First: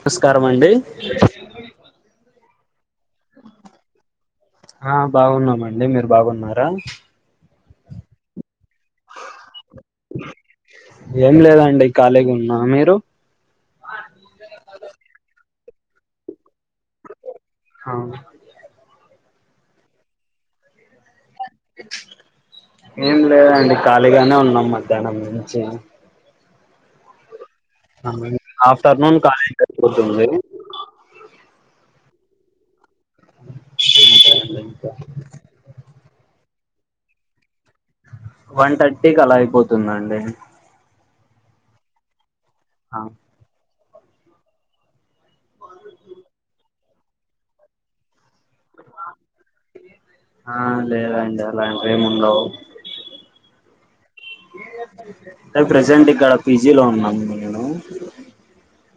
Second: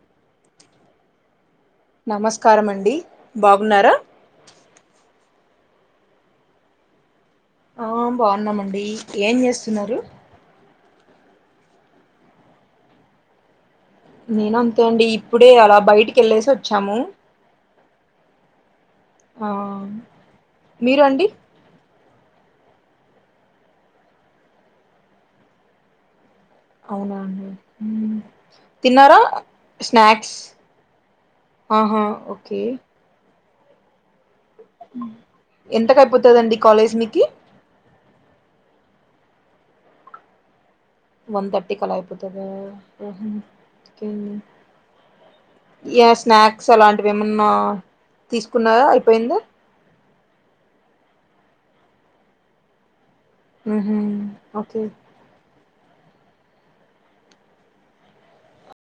నమస్కారం అండి. నమస్కారం అండి, బాగున్నారా? ఆ బాగున్నామండి. మీరు బాగున్నారా? ఆ బావున్నమండి. ఏం చేస్తున్నారు? ఏం లేదండి ఖాళీగా ఉన్నా, మీరు? నేను అంతే అండి ఇప్పుడే అలా బయటికి ఎళ్ళేసి వచ్చాము. అవును ఆ మీరు అండి? ఏం లేదండి ఖాళీగానే ఉన్నాం మధ్యాహ్నం నుంచి. అవునా అండి. తిన్నారా ఆఫ్టర్నూన్ ఖాళీ అయిపోతుంది స్నాక్స్? ఆహా ఓకే. [inaudible] ఎంతకయిపోతదండి కాలేజ్ మీకి? వన్ థర్టీకి అలా అయిపోతుందండి. వన్ థర్టీకి అలా అయిపోతదా ఆహా ఇకేంది. యా స్నాక్స్ అలాంటివి ఏమన్నా తీసుకున్నారా అయిపోయిందా. ఆ లేదండి అలాంటివేం ఉండవు. ఆహ అంటే ప్రజెంట్ ఇక్కడ పీజీ లో ఉన్నాము నేను.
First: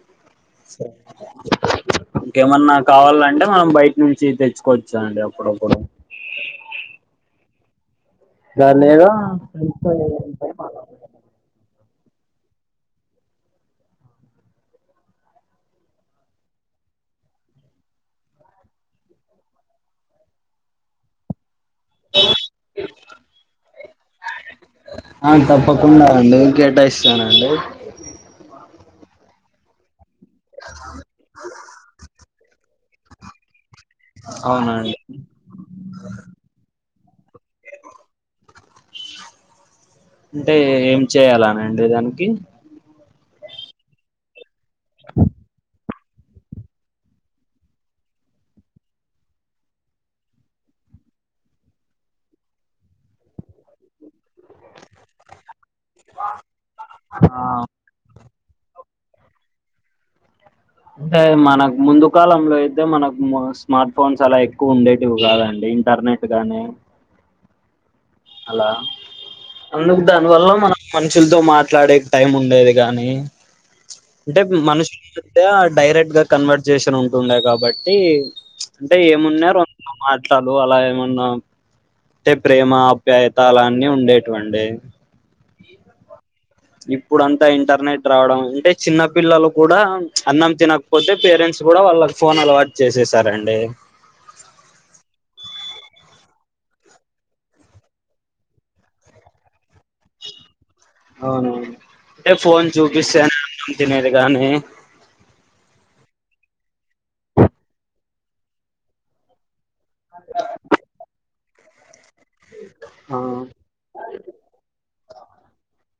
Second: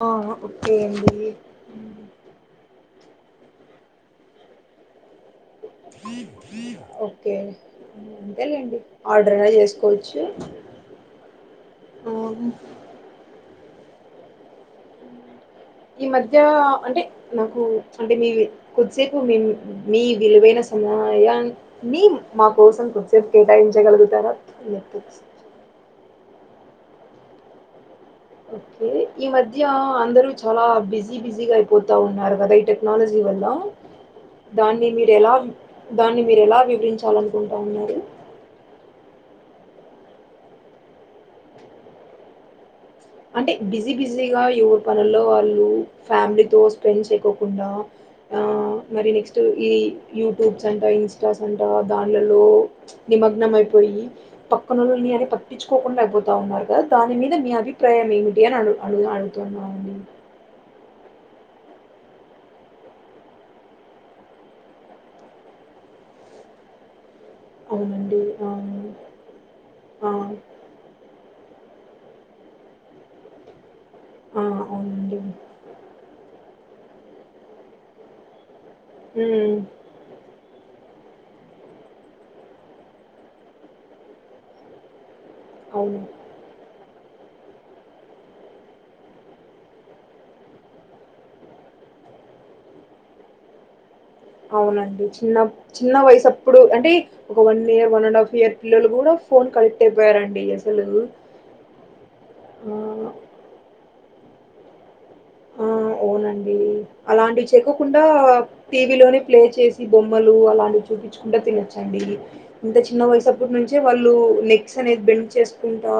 ఆ, ఓకే సరే అండి ఇంకేమన్నా కావాలంటే మనం బయటి నుంచి తెచ్చుకోవచ్చండి అప్పుడప్పుడు. ఓకే అంతేలేండి లేదా ఆర్డర్ అన్నా ఫ్రెండ్స్ తో చేసుకోవచ్చు ఏదైనా ఆ ఈ మధ్యా అంటే నాకు అంటే మీవి కొద్దిసేపు మేము మీ విలువైన సమయాన్ మీ మా కోసం కొద్దిసేపు కేటాయించగలుగుతారా అని చెప్పు. ఆ తప్పకుండా అండి నే కేటాయిస్తాన అండి ఓకే ఈ మధ్య అందరూ చాలా బిజీ బిజీగా అయిపోతా ఉన్నారు కదా ఇట టెక్నాలజీ వల్ల దాన్ని అవునండి మీరు ఎలా దాన్ని మీరు ఎలా వివరించాలనుకుంటా ఉన్నారు అంటే ఏం చేయాలనండి దానికి అంటే బిజీ బిజీగా ఎవరి పనుల్లో వాళ్ళు ఫ్యామిలీతో స్పెండ్ చేయకోకుండా ఆ మరి నెక్స్ట్ ఈ యూట్యూబ్స్ అంట ఇన్స్టాస్ అంట దాన్లలో నిమగ్నం అయిపోయి పక్కనని అది పట్టించుకోకుండా అయిపోతా ఉన్నారు కదా దాని మీద ఆ మీ అభి అభిప్రాయం ఏమిటని అడుగు అడుగుతున్నామండి అంటే మనకు ముందు కాలంలో అయితే మనకు స్మార్ట్ ఫోన్స్ అలా ఎక్కువ ఉండేటివి కాదండి ఇంటర్నెట్ గానీ అవునండి. అలా అవును. అందుకు ఆ! దానివల్ల మనం మనుషులతో మాట్లాడే టైం ఉండేది గానీ అంటే ఆ! మనుషులు అవునండి. డైరెక్ట్ గా కన్వర్ట్ చేసన్ ఉంటుండే కాబట్టి అంటే హ్మ్. ఏమున్నారు [unintelligible] అమ్మా అట్లాదు అలా ఏమన్నా అంటే ప్రేమ అప్యాయతా అలా అన్ని ఉండేటువండి అవును ఇప్పుడంతా ఇంటర్నెట్ రావడం అంటే చిన్న పిల్లలు కూడా అన్నం తినకపోతే పేరెంట్స్ కూడా వాళ్ళకి ఫోన్ అలవాటు చేససారండి అవునండి చిన్న చిన్న వయసప్పుడు అంటే ఒక one year one and half year పిల్లలు కూడా ఫోన్కి అడిక్ట్ అయిపోయారండి అసలు అవునవును అంటే ఫోన్ ఆ! చూపిస్తాను అన్నం తినేది కాగానీ ఆ అవునండి అలాంటివి చెయకోకుండా టీవీలోనే ప్లే చేసి బొమ్మలు అలాంటివి చూపించకుండా తినొచ్చండి ఇంత చిన్న ఆ వయసప్పటి నుంచే వాళ్ళు నెక్స్ అనేది బెండ్ చేసుకుంటా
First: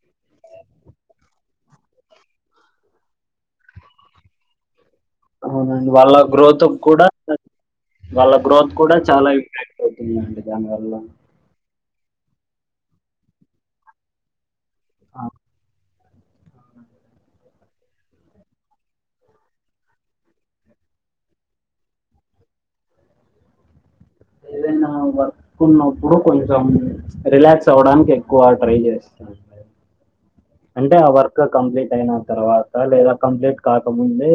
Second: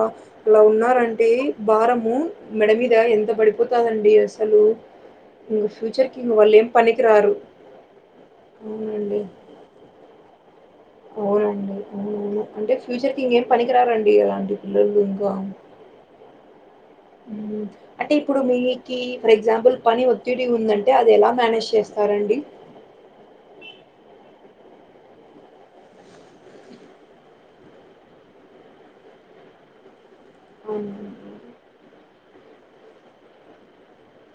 అలా ఉన్నారంటి భారము మెడ మీద ఎంత పడిపోతందిండి అసలు ఇంక అవునండి వాళ్ళ ఫ్యూచర్‌కి ఇంక గ్రోత్ వాళ్ళేం కూడా పనికిరారు. వాళ్ళ గ్రోత్ కూడా అవునండి. చాలా ఇ అవుతుందండి దాని వల్ల అవునండి అవును అవును అంటే ఫ్యూచర్ కి ఇంకేం పనికిరారండి ఇలాంటి పిల్లలు ఇంకా ఉం అంటే ఇప్పుడు మీకి ఫర్ ఎగ్జాంపుల్ పని ఒత్తిడి ఉందంటే అది ఎలా మేనేజ్ చేస్తారండి ఏదైనా వర్క్ ఉన్నప్పుడు కొంచెం రిలాక్స్ అవ్వడానికి ఎక్కువ ట్రై చేస్తారు అంటే ఆ అవునా! వర్క్ కంప్లీట్ అయిన తర్వాత లేదా కంప్లీట్ కాకముందే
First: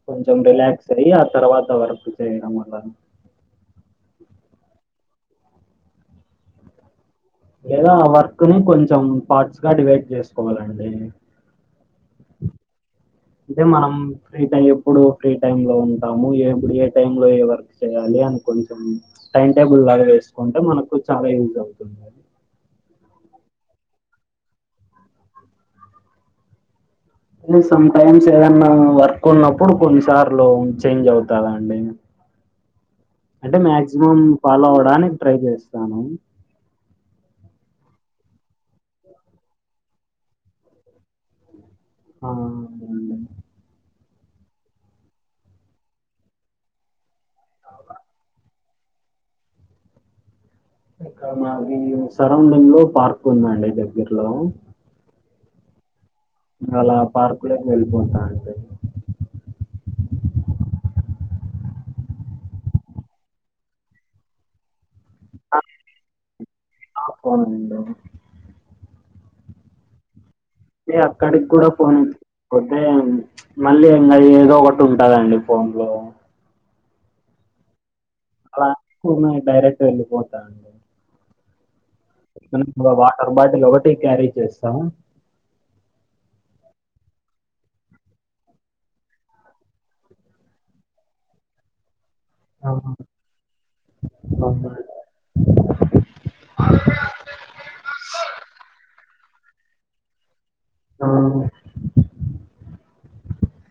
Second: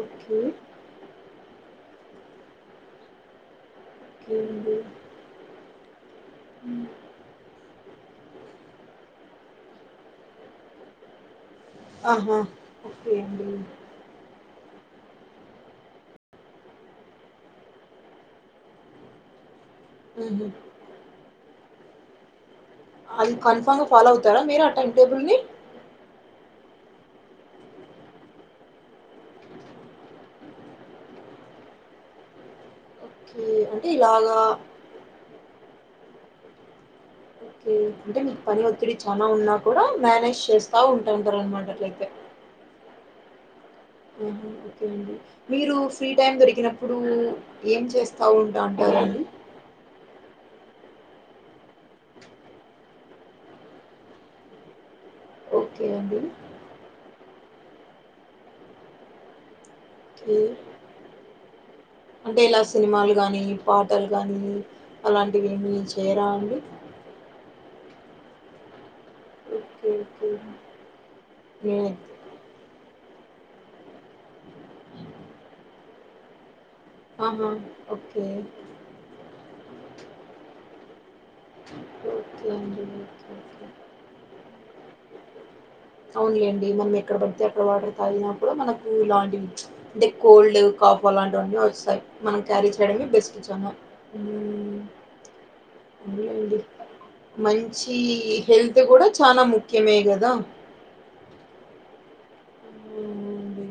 ఓకే కొంచం రిలాక్స్ అయి ఆ తర్వాత వర్క్ చేయడం వల్ల కేంది అహ లేదా ఆ వర్క్ ని కొంచెం పార్ట్స్ గా డివైడ్ చేసుకోవాలండి ఆహా ఓకె అండి అంటే మనం ఫ్రీ టైం ఎప్పుడు ఫ్రీ టైమ్ లో ఉంటాము ఏ టైమ్ లో ఏ వర్క్ చేయ్యాలి అని కొంచెం టైం టేబుల్ లాగా హుహు. వేసుకుంటే మనకు చాలా యూజ్ అవుతుంది అది కన్ఫామ్ గా ఫాలో అవుతారా మీరు ఆ టైమ్ టేబుల్ ని ని సమ్ టైమ్స్ ఏదన్నా వర్క్ ఉన్నప్పుడు కొన్నిసార్లు చేంజ్ అవుతదండి ఓ అంటే మాక్సిమం ఫాలో అవడానికి ట్రై చేస్తాను ఓకే అంటే మీకు పని ఒత్తిడి చాలా ఉన్నా కూడా మేనేజ్ చేస్తా ఉంటంటారు అనమాట అట్లయితే ఆ అదేండి అహ ఓకే అండి మీరు ఫ్రీ టైమ్ దొరికినప్పుడు ఏం చేస్తా ఉంటా అంటరండి ఇక్కడ మాది సరౌండింగ్ లో పార్క్ ఉందండి దగ్గర్లో ఓకే అండి అలా పార్కు లో వెళ్ళిపోత అండి అంటే ఇలా సినిమాలు గాని పాటలు గాని అలాంటివి ఏమి చేయరా అండి ఆ కొనండి ఓకే ఓకే ఏ అక్కడికి కూడా పోను నేనైతే పోతే ప్చ్ మళ్ళీ ఇంకా ఏదో ఒకటి ఉంటదండి ఫోన్ లో ఆహ ఓకే [unintelligible] డైరక్ట్ వెలిపోతా అండి ఒ ఉ గ వాటర్ బాటిల్ ఒకటి క్యారీ చేస్తాం అవును లేండి మనం ఎక్కడ పడితే ఎక్కడ వాటర్ తాగిన కూడా మనకు లాంటివి ప్చ్ అంటే కోల్డ్ కాఫ్ అలాంటివన్ని వస్తాయి మనం ఆ! క్యారీ చేయడమే బెస్ట్ చానా అవునా? అదే అండి మంచి హెల్త్ కూడా చాలా ముఖ్యమే కదా ఆ అవునండి.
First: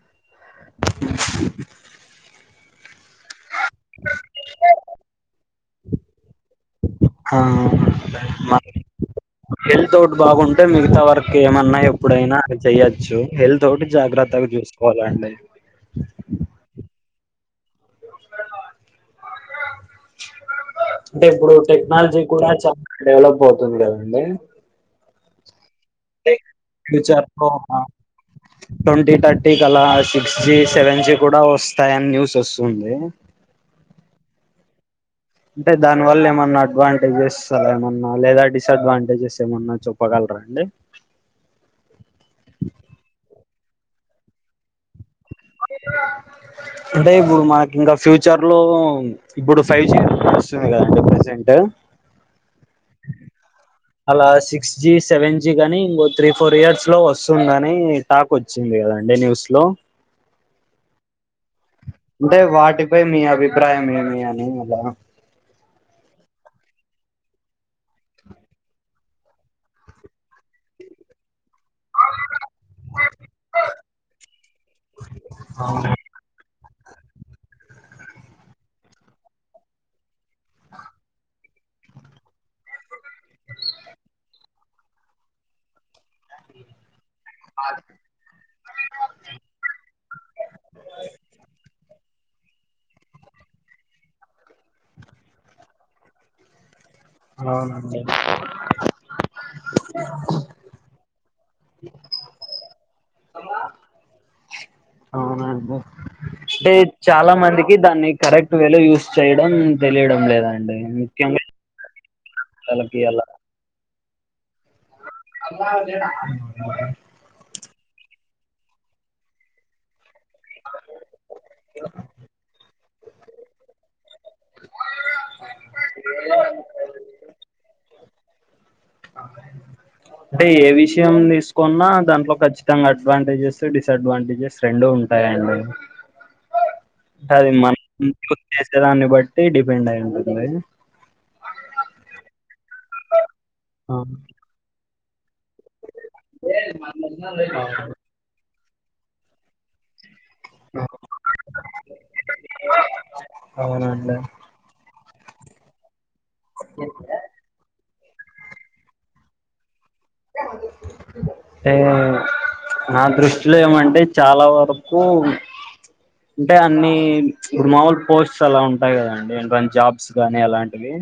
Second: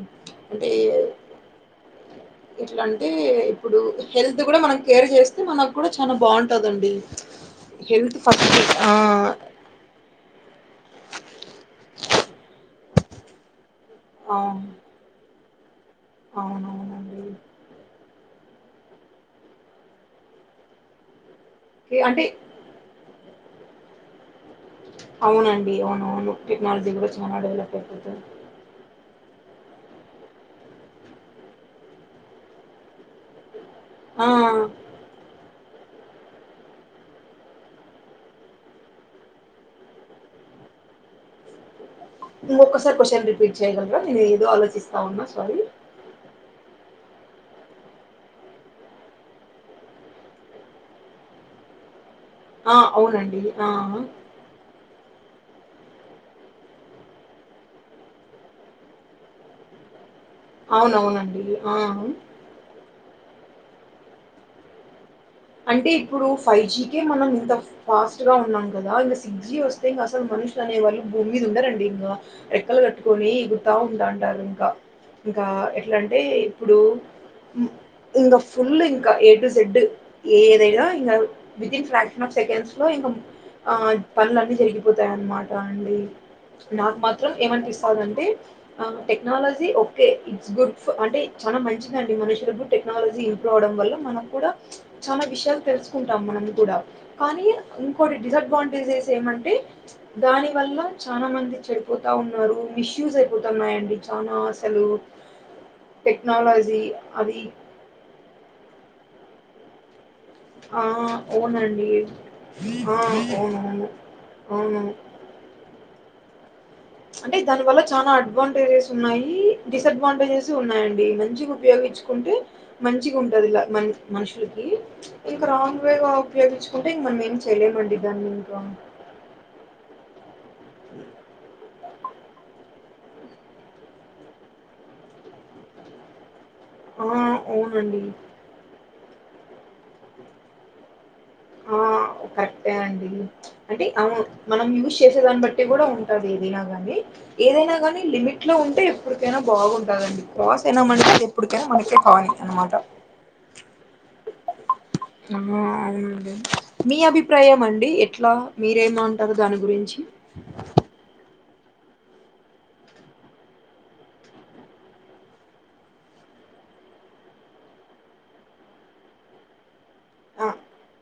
అంటే ఎట్లా అంటే ఇప్పుడు హెల్త్ కూడా మనం కేర్ చేస్తే మనక్ కూడా చాల బాగుంటదండి ఆ! హెల్త్ మన ఫస్ట్ ఆ హెల్త్ అవుట్ బాగుంటే మిగతా వర్క్ ఏమన్నా ఎప్పుడైనా అది చెయ్యొచ్చు హెల్త్ ఒకటి జాగ్రత్తగా చూసుకోవాలండి అవునవును అంటే ఇప్పుడు టెక్నాలజీ అంటే కూడా చాల డెవలప్ అవుతుంది కదండి అవును అండి అవునవును టెక్నాలజీ కూడా చాలా డెవలప్ ఫ్యూచర్లో ఐపోతాది ట్వంటీ థర్టీ కలా సిక్స్ జి సెవెన్ జి కూడా వస్తాయని న్యూస్ వస్తుంది ఆ అంటే దానివల్ల ఏమన్నా అడ్వాంటేజెస్ అల ఏమన్నా లేదా డిసడ్వాంటేజెస్ ఏమన్నా చెప్పగలరా అండి ఇంకొక్కసారి క్వశ్చన్ రిపీట్ చేయ్యగలరా నేను ఏదో ఆలోచిస్తా ఉన్నా సారీ అంటే ఇప్పుడు మాకి ఇంకా ఫ్యూచర్ లో ఇప్పుడు ఫైవ్ జీ వస్తుంది కదండి ప్రసెంటు ఆ అవునండి ఆ అలా సిక్స్ జి సెవెన్ జి కాని ఇంకో త్రీ ఫోర్ ఇయర్స్ లో వస్తుందని టాక్ వచ్చింది కదండి న్యూస్ లో అవునవునండి ఆ అంటే వాటిపై మీ అభిప్రాయం ఏమి అని అలా అంటే ఇప్పుడు ఫైవ్ జీకే మనం ఇంత ఫాస్ట్గా ఉన్నాం కదా ఇంగ సిక్స్ జీ వస్తే ఇంక అసలు మనుషు అనే వాళ్ళు భూమి మీద ఉండరండి ఇంగ రెక్కలు కట్టుకొని ఎగురుతా ఉంటాంటారు ఇంకా ఇంకా ఎట్లా అంటే ఇప్పుడు ఇంకా ఫుల్ ఇంకా ఏ టు జెడ్ ఏదైనా ఇంకా వితిన్ ఫ్రాక్షన్ ఆఫ్ సెకండ్స్ లో ఇంకా ఆ పనులున్నీ జరిగిపోతాయన్నమాట అండి నాకు మాత్రం ఏమనిపిస్తందటే టెక్నాలజీ ఓకే ఇట్స్ గుడ్ అంటే చాలా మంచిదండి మనుషులకు టెక్నాలజీ ఇంప్రూవ్ అవ్వడం వల్ల మనం కూడా చాలా విషయాలు తెలుసుకుంటాం మనం కూడా కానీ అవునండి ఇంకోటి డిసడ్వాంటేజెస్ ఏమంటే దాని వల్ల చాలా మంది చెడిపోతా ఉన్నారు మిస్యూస్ అయిపోతున్నాయండి చానా అసలు అవునండి అంటే టెక్నాలజీ చాలా అది మందికి దాన్ని కరెక్ట్ వేలో యూజ్ చేయడం తెలియడం లేదా ఆ అవునండి పిల్లలకి అవునవును అవును అల్లాదేడ అంటే దాని వల్ల చాలా అడ్వాంటేజెస్ ఉన్నాయి డిసడ్వాంటేజెస్ ఉన్నాయండి మంచిగా ఉపయోగించుకుంటే మంచిగా ఉంటంది ఇలా మ మనుషులకి ఇంకా రాంగ్ వేగా ఉపయోగించుకుంటే ఇంక మనం ఏం చేయలేమండి దాన్ని ఇంకా అంటే ఏ విషయం తీసుకోన్నా దాంట్లో ఖచ్చితంగా అడ్వాంటేజెస్ డిసడ్వాంటేజెస్ రెండూ ఉంటాయండి ఆ అది అవునండి మనం చేసేదాన్ని బట్టి డిపెండ్ అయి ఉంటుంది ఆ కరెక్టే అండి అంటే అ ఆ మనం యూజ్ చేసేదాన్ని బట్టి కూడా ఉ ది ఏదైనాగాని ఏదైనా గాని లిమిట్లో ఉంటే ఎప్పటికైనా బాగుంటదండి ప్రవాస అయినా మనకే ఎప్పటికైనా మనకే కావాలి అనమాట అవునాండి ఆ అవునండి మీ అభిప్రాయం అండి ఎట్లా మీరేమంటారు దాని గురించి ఏ నా దృష్టిలో ఏమంటే చాలా వరకు అంటే అన్ని ఇప్పుడు మామూలు పోస్ట్స్ అలా ఉంటాయి కదండి జాబ్స్ గానీ ఆ అలాంటివి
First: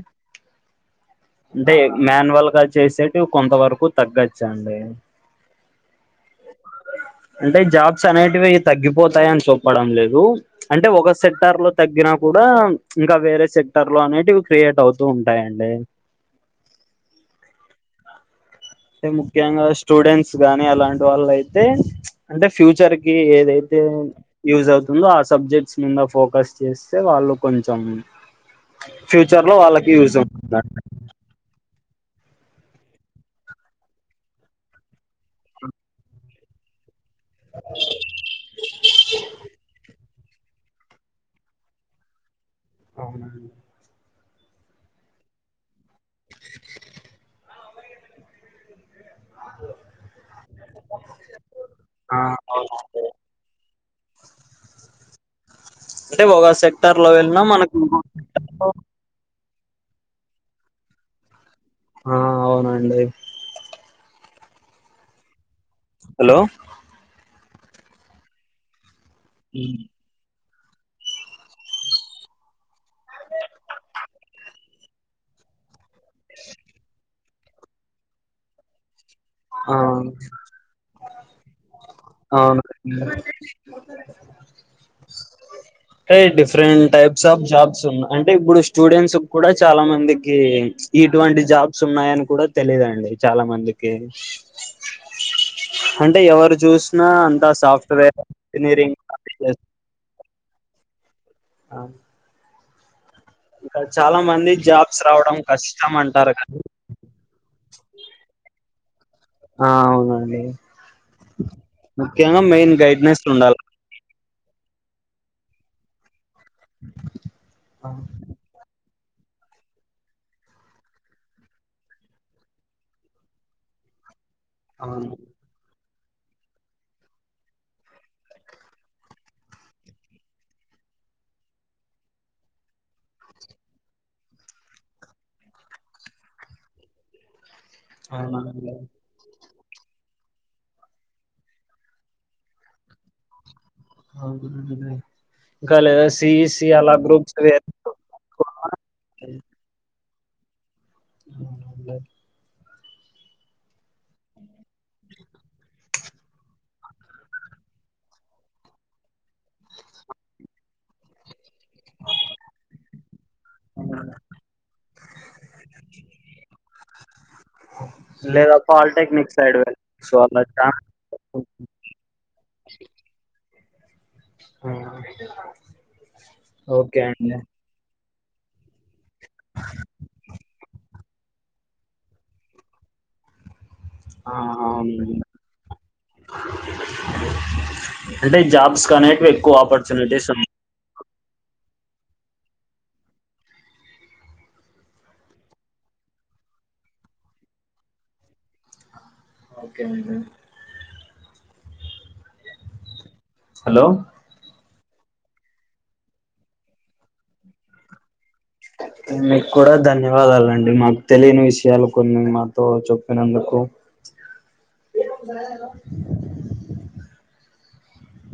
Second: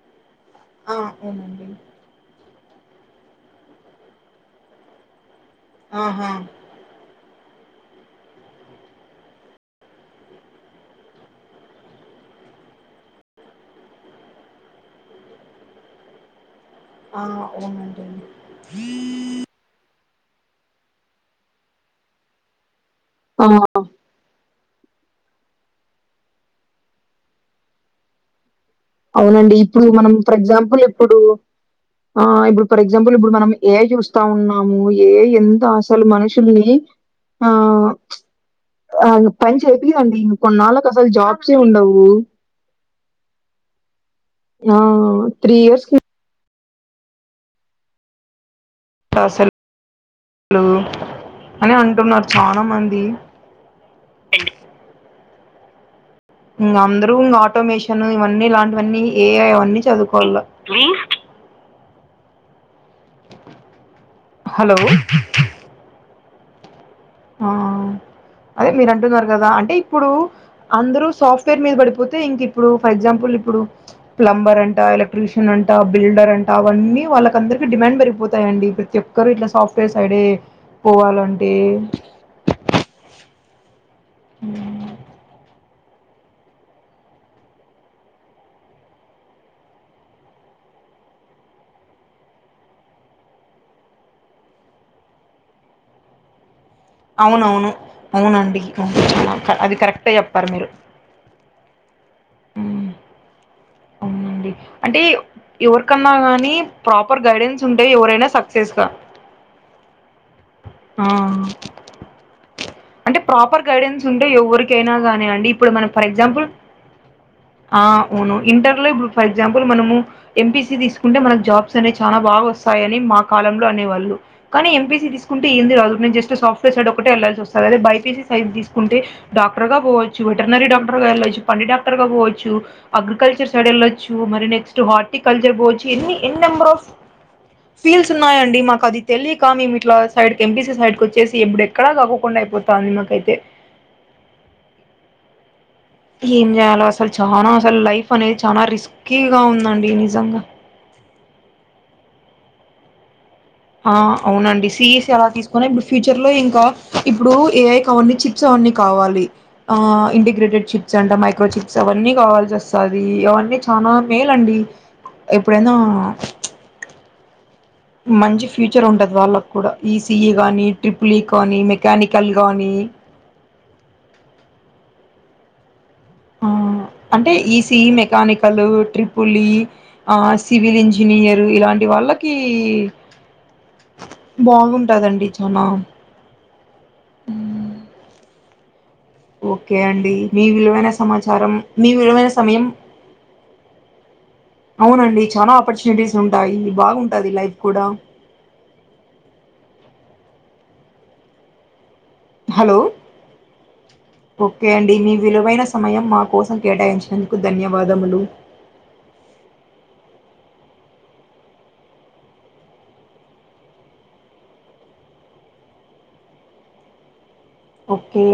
ఆ అవును అంటే మాన్యువల్గా చేసేటివి కొంత వరకు తగ్గచ్చండి ఆహా అంటే జాబ్స్ అనేటివి తగ్గిపోతాయని చెప్పడం లేదు అంటే ఒక సెక్టర్లో తగ్గిన కూడా ఇంకా వేరే సెక్టర్లో అనేటివి క్రియేట్ అవుతూ ఉంటాయండి ఆ అవునంటడి అంటే ముఖ్యంగా స్టూడెంట్స్ గానీ అలాంటి వాళ్ళయితే అంటే ఫ్యూచర్ కి ఆ ఏదైతే యూజ్ అవుతుందో ఆ సబ్జెక్ట్స్ మీద ఫోకస్ చేస్తే వాళ్ళు కొంచెం ఫ్యూచర్ అవునండి లో ఇప్పుడు వాళ్ళకి మనం యూజ్ ఫర్ అవుతుంది ఆ ఎగ్జాంపుల్ ఇప్పుడు ఆ ఇప్పుడు ఫర్ ఎగ్జాంపుల్ ఇప్పుడు మనం ఏఐ చూస్తా ఉన్నాము ఏఐ ఎంత అసలు మనుషుల్ని ఆ ఆ పని చేపియదండి కొన్నాళ్ళకి అసలు జాబ్సే ఉండవు అవునా ఆ త్రీ ఇయర్స్‌కి అస [inaudible] లు అని అంటున్నారు చానా మంది అవునండి అంటే ఒక ఇంగ సెక్టర్ లో అందరూ ఇంగ వెళ్ళినా మనకు ఇంకో ఆటోమేషన్ ఇవన్నీ సెక్టార్ లో ఇలాంటివన్నీ ఏఐవన్నీ చదువుకోవాల ఆ అవునండి హలో హలో ఆ అదే మీరు అంటున్నారు కదా అంటే ఇప్పుడు అందరూ సాఫ్ట్వేర్ మీద పడిపోతే ఇంకిప్పుడు ఫర్ ఎగ్జాంపుల్ ఇప్పుడు ప్లంబర్ అంట ఎల క్ట్రిషన్ అంటా బిల్డర్ అంటా అవన్నీ వాళ్లకందరికీ డిమాండ్ పెరిగిపోతాయండి ప్రతి ఒక్కరు ఇట్లా ఆ సాఫ్ట్వేర్ సైడే పోవాలంటే అవున అ ఉమ్ టయ్ డిఫరెంట్ టైప్స్ ఆఫ్ జాబ్స్ ఉన్నా అంటే ఇప్పుడు స్టూడెంట్స్ కూడా చాలా మందికి ఇటువంటి జాబ్స్ ఉన్నాయని కూడా తెలిదండి చాలా మందికి అంటే ఎవరు చూసినా అంతా అవునవును సాఫ్ట్వేర్ ఇంజనీరింగ్ కాలేజెస్ క్టే చెప్పారు మీరు అ ఉమ్, చాలా అవునండి మంది అంటే జాబ్స్ రావడం కష్టం ఎవరికన్నా అంటారు గానీ కానీ ప్రాపర్ గైడెన్స్ ఉంటే ఎవరైనా సక్సెస్‌గా ఆ అవునండి ముఖ్యంగా మెయిన్ అంటే గైడ్నెస్ ఉండాల ప్రాపర్ గైడెన్స్ ఉంటే ఎవరికైనా గానీ అండి ఇప్పుడు మనం ఫర్ ఎగ్జాంపుల్ ఆ వును ఇంటర్లో ఇప్పుడు ఫర్ ఎగ్జాంపుల్ మనము ఎంపీసి తీసుకుంటే మనకు జాబ్స్ అనేవి చానా బాగా వస్తాయని మా కాలంలో అనేవాళ్ళు కానీ ఎంపీసీ అవును తీసుకుంటే ఏంది రాదు నేను జస్ట్ సాఫ్ట్వేర్ సైడ్ ఒకటే ఎళ్లాల్సి వస్తాది అదే బైపీసి సైజ్ తీసుకుంటే డాక్టర్‌గా పోవచ్చు వెటనరీ డాక్టర్ గా వెళ్ళొచ్చు పంటి డాక్టర్ గా పోవచ్చు అగ్రి కల్చర్ సైడ్ ఎళ్ళొచ్చు మరి నెక్స్ట్ హార్టి కల్చర్ పోవచ్చు ఎన్ని ఎన్ని నెంబర్ ఆఫ్ ఫీల్స్ ఉన్నాయండి అవునండి మాకు అది తెలియకా మేము ఇట్లా సైడ్‌కి ఎంపీసీ సైడ్కి వచ్చేసి ఎప్పుడు ఎక్కడా కాకోకుండా అయిపోతుంది మాకైతే అవునండి ఇంకా లేదా సిఈసి అలా గ్రూప్స్ వే కానీ చానా రిస్కీగా ఉందండి నిజంగా అవునవునులే ఆ అవునండి సిఈసి అలా తీసుకుని ఇప్పు ఫ్యూచర్లో ఇంకా ఇప్పుడు ఏఐకి అవన్నీ చిప్స్ అవన్నీ కావాలి ఆ ఇంటిగ్రేటెడ్ చిప్స్ అంట మైక్రో చి ప్స్ అవన్నీ కావాల్సి వస్తది అవన్నీ చానా మేలండి ఎప్పుడైనా మంచి లేదా ఫ్యూచర్ ఉంటది పాలిటెక్నిక్ వాళ్ళకి సైడ్ కూడా వెళ్ళచ్చు ఈసీఈ అలా గానీ చానా ట్రిపుల్ ఈ కానీ మెకానికల్ గానీ ఉమ్మ్ ఆ అంటే ఈసీఈ మెకానికల్ ట్రిపుల్ ఈ ఆ సివిల్ ఇంజనీయర్ ఇలాంటి వాళ్ళకి ఆ అవునండి బాగుంటాదండి చానా అంటే జాబ్స్ కానే ఓకే అండి మీ విలువైన సమాచారం మీ విలువైన సమయం అవునండి చాలా ఆపర్చునిటీస్ ఉంటాయి బాగుంటాది లైఫ్ కూడా okay madam hello hello okay అండి మీ విలువైన సమయం మా కోసం కేటాయించినందుకు ధన్యవాదములు మీకు కూడా ధన్యవాదాలండి మాకు తెలియని విషయాలు కొన్ని మాతో చెప్పినందుకు ఎ ఓకే